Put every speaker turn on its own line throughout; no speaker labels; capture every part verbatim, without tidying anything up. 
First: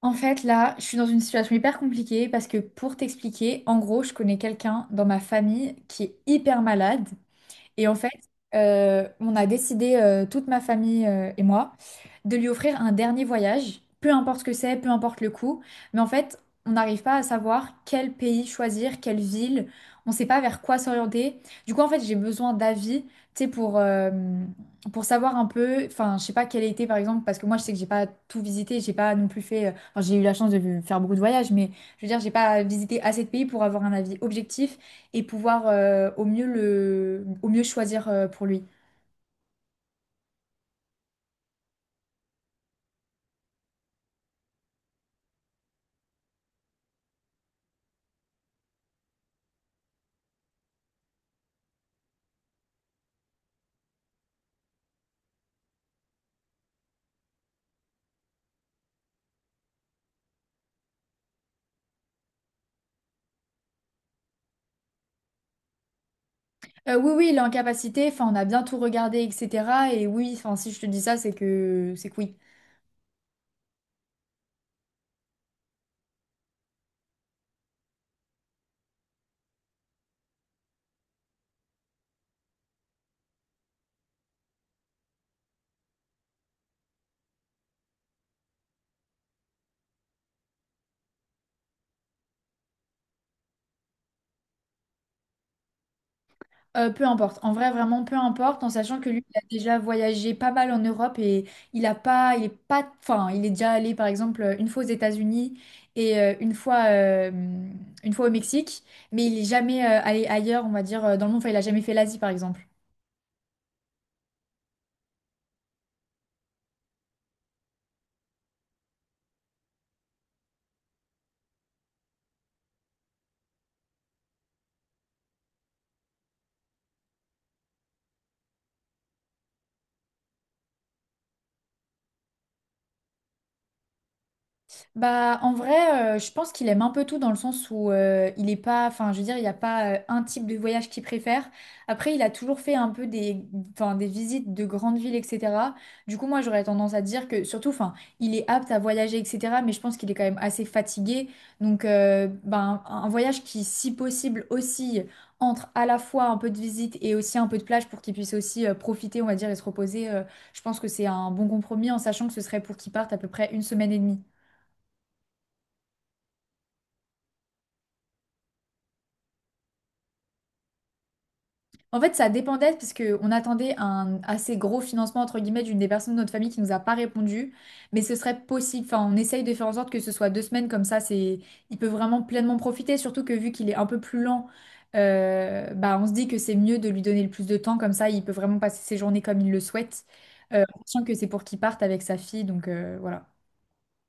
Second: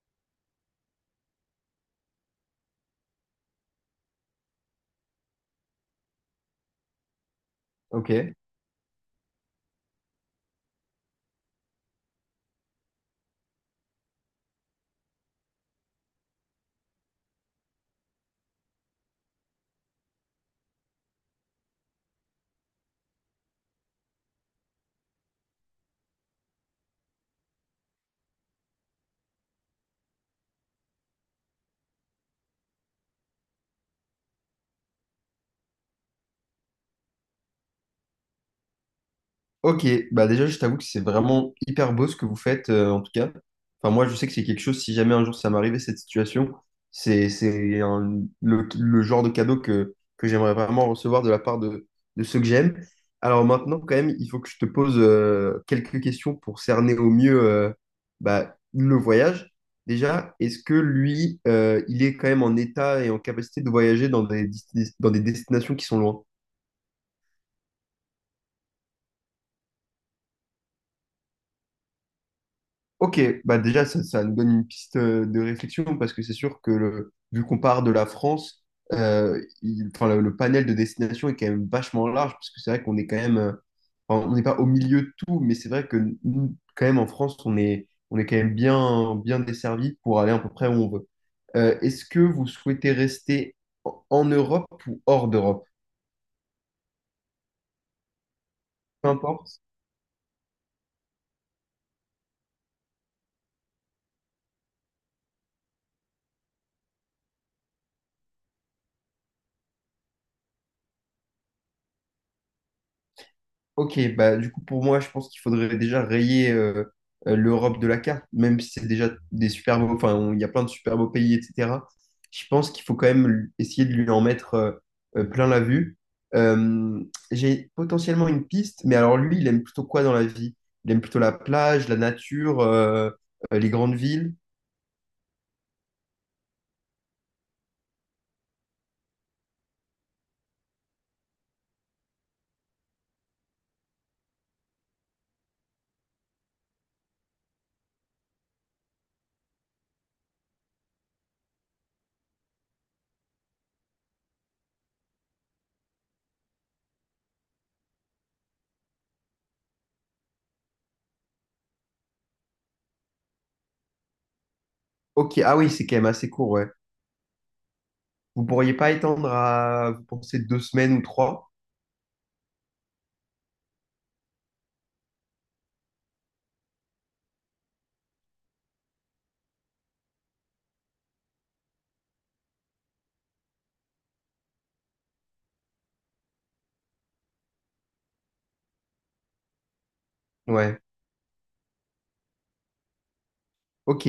En fait, là, je suis dans une situation hyper compliquée parce que pour t'expliquer, en gros, je connais quelqu'un dans ma famille qui est hyper malade et en fait,
Ok,
euh, on a décidé, euh, toute ma famille euh, et moi, de lui offrir un dernier voyage, peu importe ce que c'est, peu importe le coût. Mais en fait, on n'arrive pas à savoir quel pays choisir, quelle ville. On ne sait pas vers quoi s'orienter. Du coup, en fait, j'ai besoin d'avis, tu sais, pour, euh, pour savoir un peu, enfin, je sais pas quel été, par exemple, parce que moi, je sais que j'ai pas tout visité, j'ai pas non plus fait, euh, enfin, j'ai eu la chance de faire beaucoup de voyages, mais je veux dire, j'ai pas visité assez de pays pour avoir un avis objectif et pouvoir euh, au mieux le, au mieux choisir euh, pour lui.
ok. Bah déjà, je t'avoue que c'est vraiment hyper beau ce que vous faites, euh, en tout cas. Enfin, moi, je sais que c'est quelque chose, si jamais un jour ça m'arrivait, cette situation, c'est c'est un- le, le genre de cadeau que, que j'aimerais vraiment recevoir de la part de, de ceux que j'aime. Alors maintenant, quand même, il faut que je te pose euh, quelques questions pour cerner au mieux euh, bah, le voyage. Déjà, est-ce que lui, euh, il est quand même en état et en capacité de voyager dans des, dis- dans des destinations qui sont loin?
Euh, oui, oui, il est en capacité, enfin, on a bien tout regardé, et cetera. Et oui, enfin, si je te dis ça, c'est que c'est que oui.
Ok, bah déjà, ça, ça nous donne une piste euh, de réflexion parce que c'est sûr que le- vu qu'on part de la France, euh, il- enfin, le, le panel de destinations est quand même vachement large parce que c'est vrai qu'on est quand même, euh, enfin, on n'est pas au milieu de tout, mais c'est vrai que nous, quand même en France, on est, on est quand même bien, bien desservi pour aller à peu près où on veut. Euh, est-ce que vous souhaitez rester en en Europe ou hors d'Europe?
Euh, peu importe, en vrai, vraiment, peu importe, en sachant que
Peu
lui, il a
importe.
déjà voyagé pas mal en Europe et il a pas, il est pas, enfin, il est déjà allé, par exemple, une fois aux États-Unis et euh, une fois, euh, une fois au Mexique, mais il est jamais euh, allé ailleurs, on va dire, euh, dans le monde, enfin, il a jamais fait l'Asie, par exemple.
Ok, bah du coup pour moi je pense qu'il faudrait déjà rayer euh, euh, l'Europe de la carte, même si c'est déjà des super beaux, enfin on- il y a plein de super beaux pays, et cetera. Je pense qu'il faut quand même lui- essayer de lui en mettre euh, euh, plein la vue. Euh, j'ai potentiellement une piste, mais alors lui il aime plutôt quoi dans la vie? Il aime plutôt la plage, la nature, euh, euh, les grandes villes.
Bah, en vrai, euh, je pense qu'il aime un peu tout dans le sens où euh, il est pas, enfin, je veux dire, il n'y a pas euh, un type de voyage qu'il préfère. Après, il a toujours fait un peu des, enfin, des visites de grandes villes, et cetera. Du coup, moi, j'aurais tendance à dire que, surtout, enfin, il est apte à voyager, et cetera. Mais je pense qu'il est quand même assez fatigué. Donc, euh, ben, un voyage qui, si possible, aussi entre à la fois un peu de visite et aussi un peu de plage pour qu'il puisse aussi euh, profiter, on va dire, et se reposer. Euh, je pense que c'est un bon compromis en sachant que ce serait pour qu'il parte à peu près une semaine et demie.
Ok, ah oui c'est quand même assez court, ouais. Vous pourriez pas étendre à, vous pensez deux semaines ou trois?
En fait, ça dépendait parce que on attendait un assez gros financement entre guillemets d'une des personnes de notre famille qui nous a pas répondu, mais ce serait possible. Enfin, on essaye de faire en sorte que ce soit deux semaines comme ça, c'est, il peut vraiment pleinement profiter. Surtout que vu qu'il est un peu plus lent, euh, bah on se dit que c'est mieux de lui donner le plus de temps comme ça, il peut vraiment passer ses journées comme il le souhaite, euh, en
Ouais.
sachant que c'est pour qu'il parte avec sa fille, donc euh, voilà.
Ok,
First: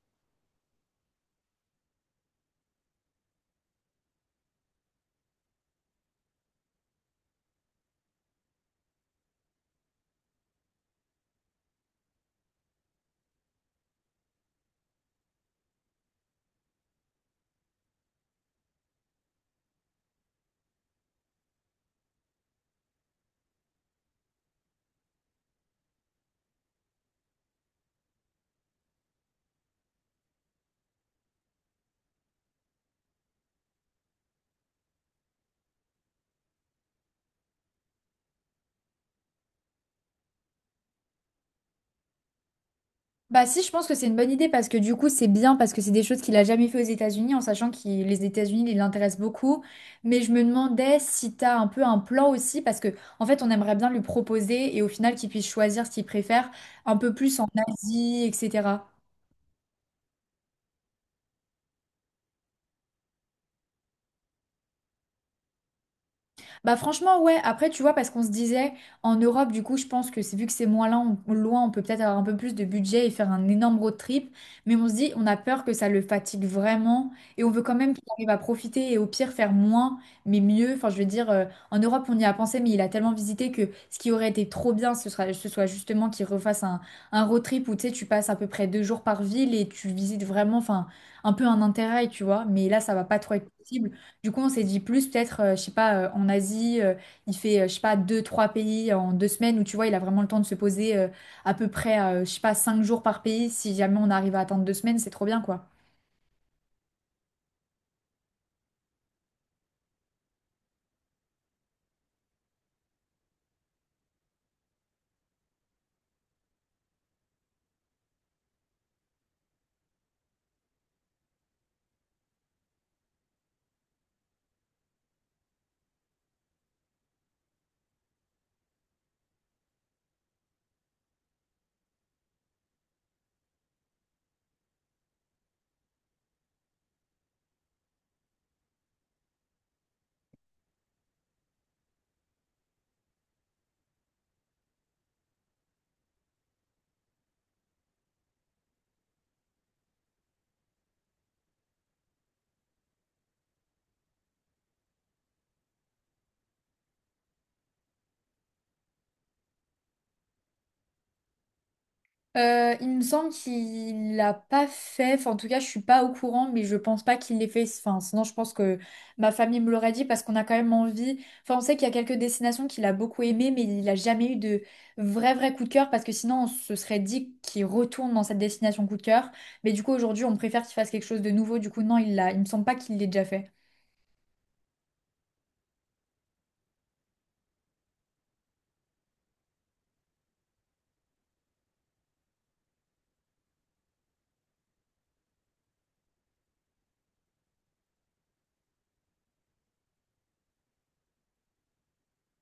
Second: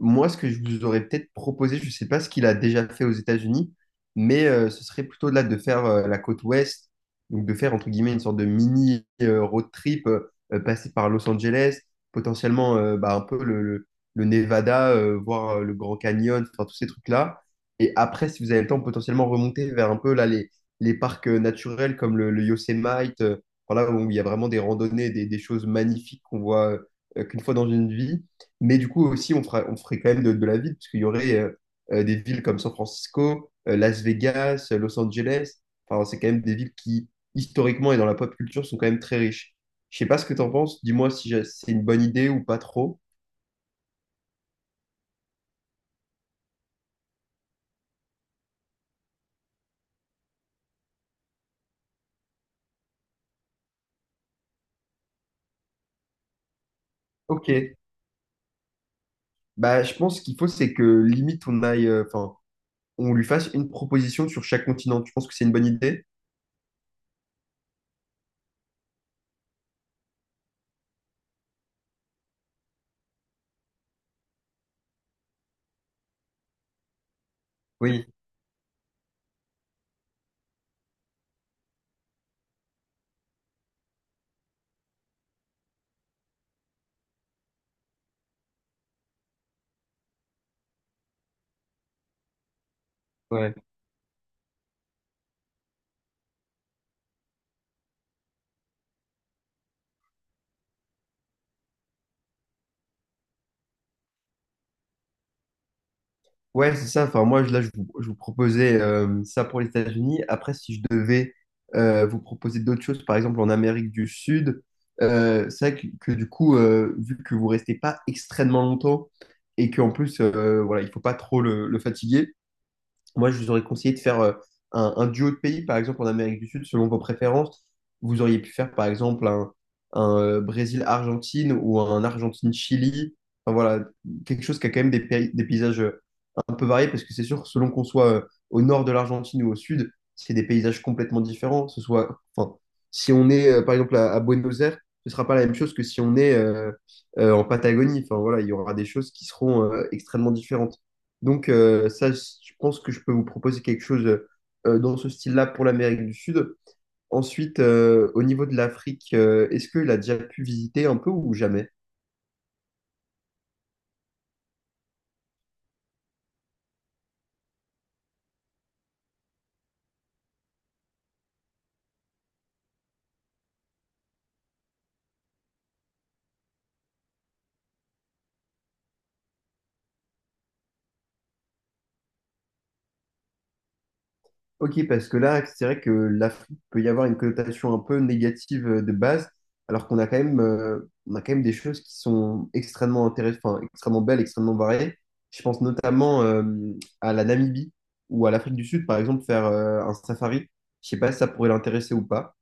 moi ce que je vous aurais peut-être proposé, je ne sais pas ce qu'il a déjà fait aux États-Unis, mais euh, ce serait plutôt là de faire euh, la côte ouest, donc de faire entre guillemets une sorte de mini euh, road trip, euh, euh, passer par Los Angeles, potentiellement euh, bah, un peu le, le- le Nevada, euh, voir euh, le Grand Canyon, enfin tous ces trucs-là. Et après, si vous avez le temps, potentiellement remonter vers un peu là les, les parcs euh, naturels comme le, le Yosemite, euh, voilà, où il y a vraiment des randonnées, des, des choses magnifiques qu'on voit euh, qu'une fois dans une vie. Mais du coup, aussi, on fera on ferait quand même de, de la ville, parce qu'il y aurait euh, euh, des villes comme San Francisco, euh, Las Vegas, euh, Los Angeles. Enfin, c'est quand même des villes qui, historiquement et dans la pop culture, sont quand même très riches. Je sais pas ce que tu en penses. Dis-moi si j'ai- c'est une bonne idée ou pas trop.
Bah si, je pense que c'est une bonne idée parce que du coup c'est bien parce que c'est des choses qu'il a jamais fait aux États-Unis en sachant que les États-Unis ils l'intéressent beaucoup. Mais je me demandais si t'as un peu un plan aussi parce que en fait on aimerait bien lui proposer et au final qu'il puisse choisir ce qu'il préfère un peu plus en
Ok.
Asie, et cetera.
Bah, je pense qu'il faut, c'est que limite, on aille, euh, enfin, on lui fasse une proposition sur chaque continent. Tu penses que c'est une bonne idée?
Bah franchement, ouais, après, tu vois, parce qu'on se disait, en Europe, du coup, je pense que c'est vu que c'est moins loin, on, loin, on peut peut-être avoir un peu plus de budget et faire un énorme road trip, mais on se dit, on a peur que ça le fatigue vraiment, et on veut quand même qu'il
Oui,
arrive à profiter et au pire faire moins, mais mieux. Enfin, je veux dire, euh, en Europe, on y a pensé, mais il a tellement visité que ce qui aurait été trop bien, ce sera, ce soit justement qu'il refasse un, un road trip où, tu sais, tu passes à peu près deux jours par ville et tu visites vraiment, enfin, un peu un intérêt, tu vois, mais là, ça va pas trop être
ouais.
possible. Du coup, on s'est dit plus, peut-être, euh, je sais pas, euh, en Asie, euh, il fait, euh, je sais pas, deux, trois pays en deux semaines où tu vois, il a vraiment le temps de se poser euh, à peu près, euh, je sais pas, cinq jours par pays. Si jamais on arrive à atteindre deux semaines, c'est trop bien, quoi.
Ouais, c'est ça. Enfin, moi, je- là, je vous, je vous proposais euh, ça pour les États-Unis. Après, si je devais euh, vous proposer d'autres choses, par exemple en Amérique du Sud, euh, c'est vrai que, que du coup, euh, vu que vous restez pas extrêmement longtemps et qu'en plus, euh, voilà, il faut pas trop le, le fatiguer, moi, je vous aurais conseillé de faire euh, un, un duo de pays, par exemple en Amérique du Sud, selon vos préférences. Vous auriez pu faire, par exemple, un, un, euh, Brésil-Argentine ou un Argentine-Chili. Enfin, voilà, quelque chose qui a quand même des, pays- des paysages euh, un peu variés, parce que c'est sûr, selon qu'on soit euh, au nord de l'Argentine ou au sud, c'est des paysages complètement différents. Ce soit, enfin, si on est, euh, par exemple, à, à Buenos Aires, ce sera pas la même chose que si on est euh, euh, en Patagonie. Enfin, voilà, il y aura des choses qui seront euh, extrêmement différentes. Donc, euh, ça, je pense que je peux vous proposer quelque chose euh, dans ce style-là pour l'Amérique du Sud. Ensuite, euh, au niveau de l'Afrique, euh, est-ce qu'il a déjà pu visiter un peu ou jamais?
Euh, il me semble qu'il l'a pas fait. Enfin, en tout cas, je suis pas au courant, mais je pense pas qu'il l'ait fait. Enfin, sinon, je pense que ma famille me l'aurait dit parce qu'on a quand même envie. Enfin, on sait qu'il y a quelques destinations qu'il a beaucoup aimées, mais il a jamais eu de vrai vrai coup de cœur parce que sinon, on se serait dit qu'il retourne dans cette destination coup de cœur. Mais du coup, aujourd'hui, on préfère qu'il fasse quelque chose de nouveau. Du coup, non, il l'a. Il me semble pas qu'il l'ait déjà fait.
Ok, parce que là, c'est vrai que l'Afrique peut y avoir une connotation un peu négative euh, de base, alors qu'on a quand même, euh, on a quand même des choses qui sont extrêmement intéressantes, enfin, extrêmement belles, extrêmement variées. Je pense notamment euh, à la Namibie ou à l'Afrique du Sud, par exemple, faire euh, un safari. Je sais pas si ça pourrait l'intéresser ou pas.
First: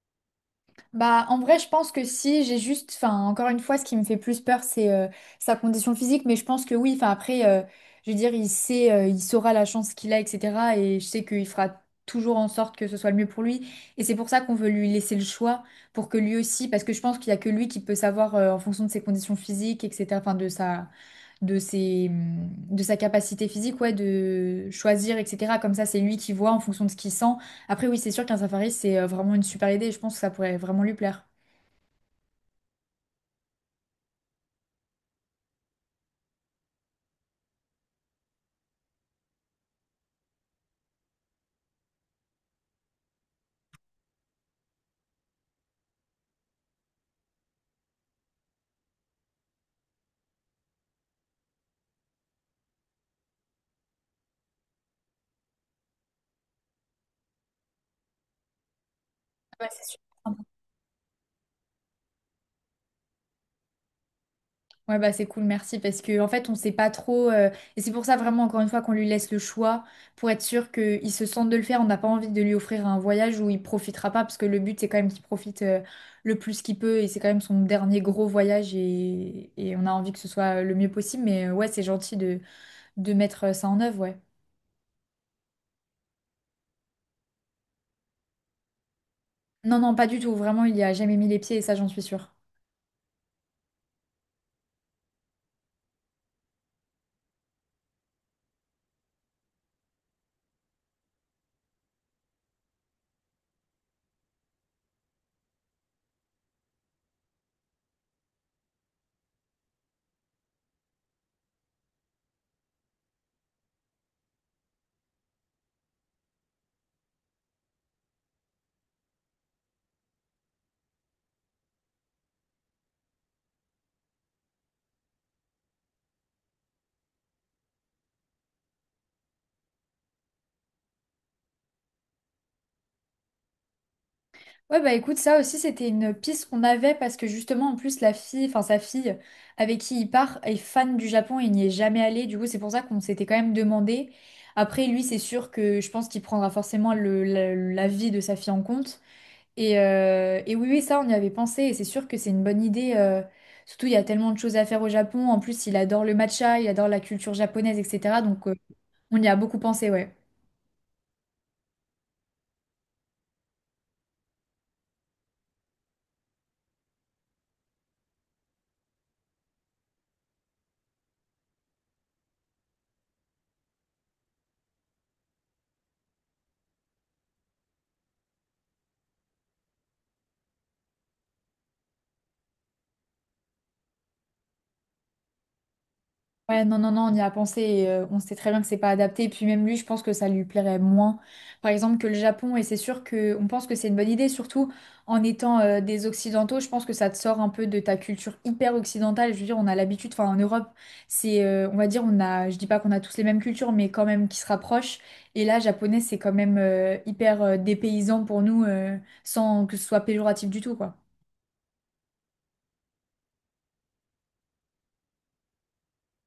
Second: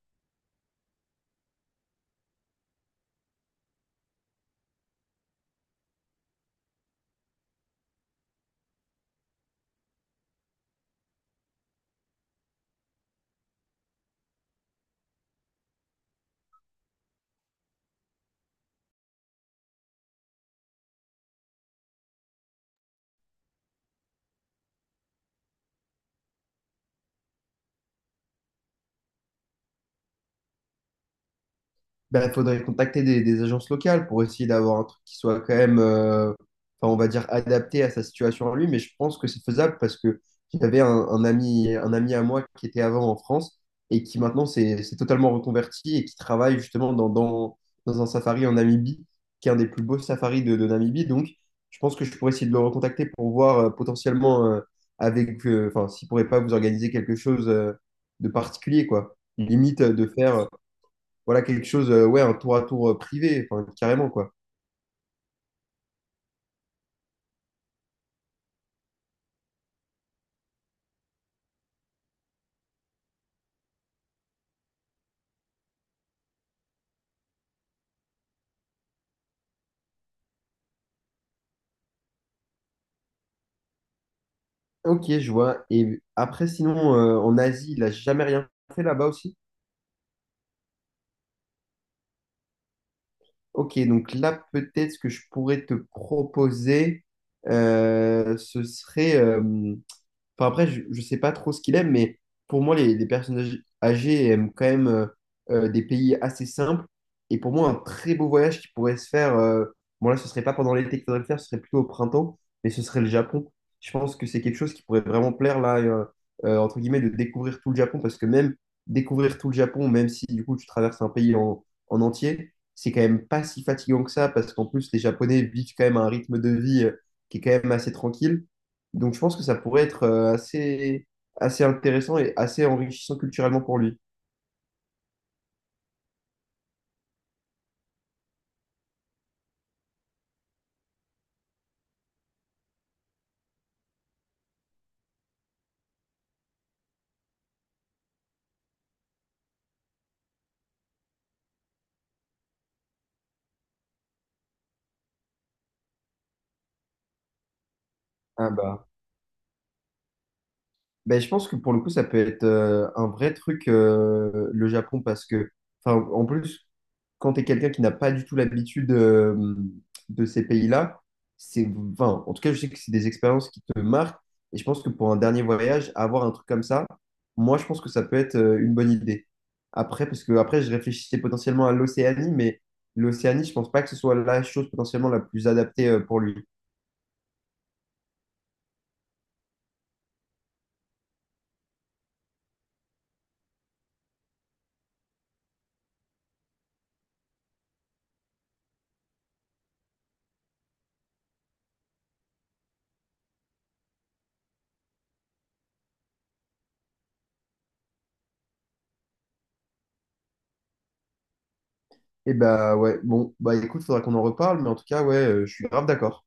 Bah, en vrai, je pense que si j'ai juste, enfin, encore une fois, ce qui me fait plus peur, c'est euh, sa condition physique, mais je pense que oui, enfin, après, euh, je veux dire, il sait, euh, il saura la chance qu'il a, et cetera. Et je sais qu'il fera toujours en sorte que ce soit le mieux pour lui. Et c'est pour ça qu'on veut lui laisser le choix, pour que lui aussi, parce que je pense qu'il y a que lui qui peut savoir, euh, en fonction de ses conditions physiques, et cetera, enfin, de sa, de ses, de sa capacité physique, ouais, de choisir, et cetera. Comme ça, c'est lui qui voit en fonction de ce qu'il sent. Après, oui, c'est sûr qu'un safari, c'est euh, vraiment une super idée. et Je pense que ça pourrait vraiment lui plaire.
Ben, il faudrait contacter des, des agences locales pour essayer d'avoir un truc qui soit quand même, euh, enfin, on va dire, adapté à sa situation à lui. Mais je pense que c'est faisable parce que j'avais un, un ami, un ami à moi qui était avant en France et qui maintenant s'est s'est totalement reconverti et qui travaille justement dans, dans, dans un safari en Namibie, qui est un des plus beaux safaris de, de Namibie. Donc, je pense que je pourrais essayer de le recontacter pour voir euh, potentiellement euh, avec, euh, enfin, s'il pourrait pas vous organiser quelque chose euh, de particulier, quoi.
Ouais,
Limite
c'est
euh,
sûr.
de faire voilà quelque chose, euh, ouais, un tour à tour euh, privé, enfin, carrément, quoi.
Ouais, bah c'est cool, merci, parce que en fait, on sait pas trop. Euh, et c'est pour ça, vraiment, encore une fois, qu'on lui laisse le choix pour être sûr qu'il se sente de le faire. On n'a pas envie de lui offrir un voyage où il profitera pas, parce que le but, c'est quand même qu'il profite euh, le plus qu'il peut. Et c'est quand même son dernier gros voyage, et, et on a envie que ce soit le mieux possible. Mais euh, ouais, c'est gentil de de mettre euh, ça en œuvre, ouais.
Ok, je vois. Et après, sinon, euh, en Asie, il n'a jamais rien fait là-bas aussi.
Non, non, pas du tout. Vraiment, il y a jamais mis les pieds et ça, j'en suis sûre.
Ok, donc là, peut-être ce que je pourrais te proposer, euh, ce serait, euh, enfin, après, je, je sais pas trop ce qu'il aime, mais pour moi, les, les personnes âg- âgées aiment quand même euh, euh, des pays assez simples. Et pour moi, un très beau voyage qui pourrait se faire, euh, bon là, ce serait pas pendant l'été qu'il faudrait le faire, ce serait plutôt au printemps, mais ce serait le Japon. Je pense que c'est quelque chose qui pourrait vraiment plaire, là, euh, euh, entre guillemets, de découvrir tout le Japon, parce que même découvrir tout le Japon, même si du coup tu traverses un pays en, en entier, c'est quand même pas si fatigant que ça, parce qu'en plus, les Japonais vivent quand même un rythme de vie euh, qui est quand même assez tranquille. Donc, je pense que ça pourrait être euh, assez, assez intéressant et assez enrichissant culturellement pour lui.
Ouais, bah écoute, ça aussi, c'était une piste qu'on avait parce que justement, en plus, la fille, enfin sa fille avec qui il part est fan du Japon et il n'y est jamais allé. Du coup, c'est pour ça qu'on s'était quand même demandé. Après, lui, c'est sûr que je pense qu'il prendra forcément le, la, l'avis de sa fille en compte. Et, euh, et oui, oui, ça, on y avait pensé et c'est sûr que c'est une bonne idée. Euh, surtout, il y a tellement de choses à faire au Japon. En plus, il adore le matcha, il adore la culture japonaise, et cetera. Donc,
Ah
euh,
bah.
on y a beaucoup pensé, ouais.
Ben, je pense que pour le coup, ça peut être euh, un vrai truc, euh, le Japon, parce que, enfin, en plus, quand tu es quelqu'un qui n'a pas du tout l'habitude euh, de ces pays-là, c'est, enfin, en tout cas, je sais que c'est des expériences qui te marquent. Et je pense que pour un dernier voyage, avoir un truc comme ça, moi, je pense que ça peut être euh, une bonne idée. Après, parce que après, je réfléchissais potentiellement à l'Océanie, mais l'Océanie, je pense pas que ce soit la chose potentiellement la plus adaptée euh, pour lui.
Ouais, non, non, non, on y a pensé et euh, on sait très bien que c'est pas adapté. Et puis même lui, je pense que ça lui plairait moins, par exemple, que le Japon. Et c'est sûr que on pense que c'est une bonne idée, surtout en étant euh, des Occidentaux. Je pense que ça te sort un peu de ta culture hyper occidentale. Je veux dire, on a l'habitude, enfin en Europe, c'est, euh, on va dire, on a, je dis pas qu'on a tous les mêmes cultures, mais quand même qui se rapprochent. Et là, japonais, c'est quand même euh, hyper euh, dépaysant pour nous, euh, sans que ce soit péjoratif du tout, quoi.
Et bah ouais, bon, bah écoute, faudra qu'on en reparle, mais en tout cas, ouais, euh, je suis grave d'accord.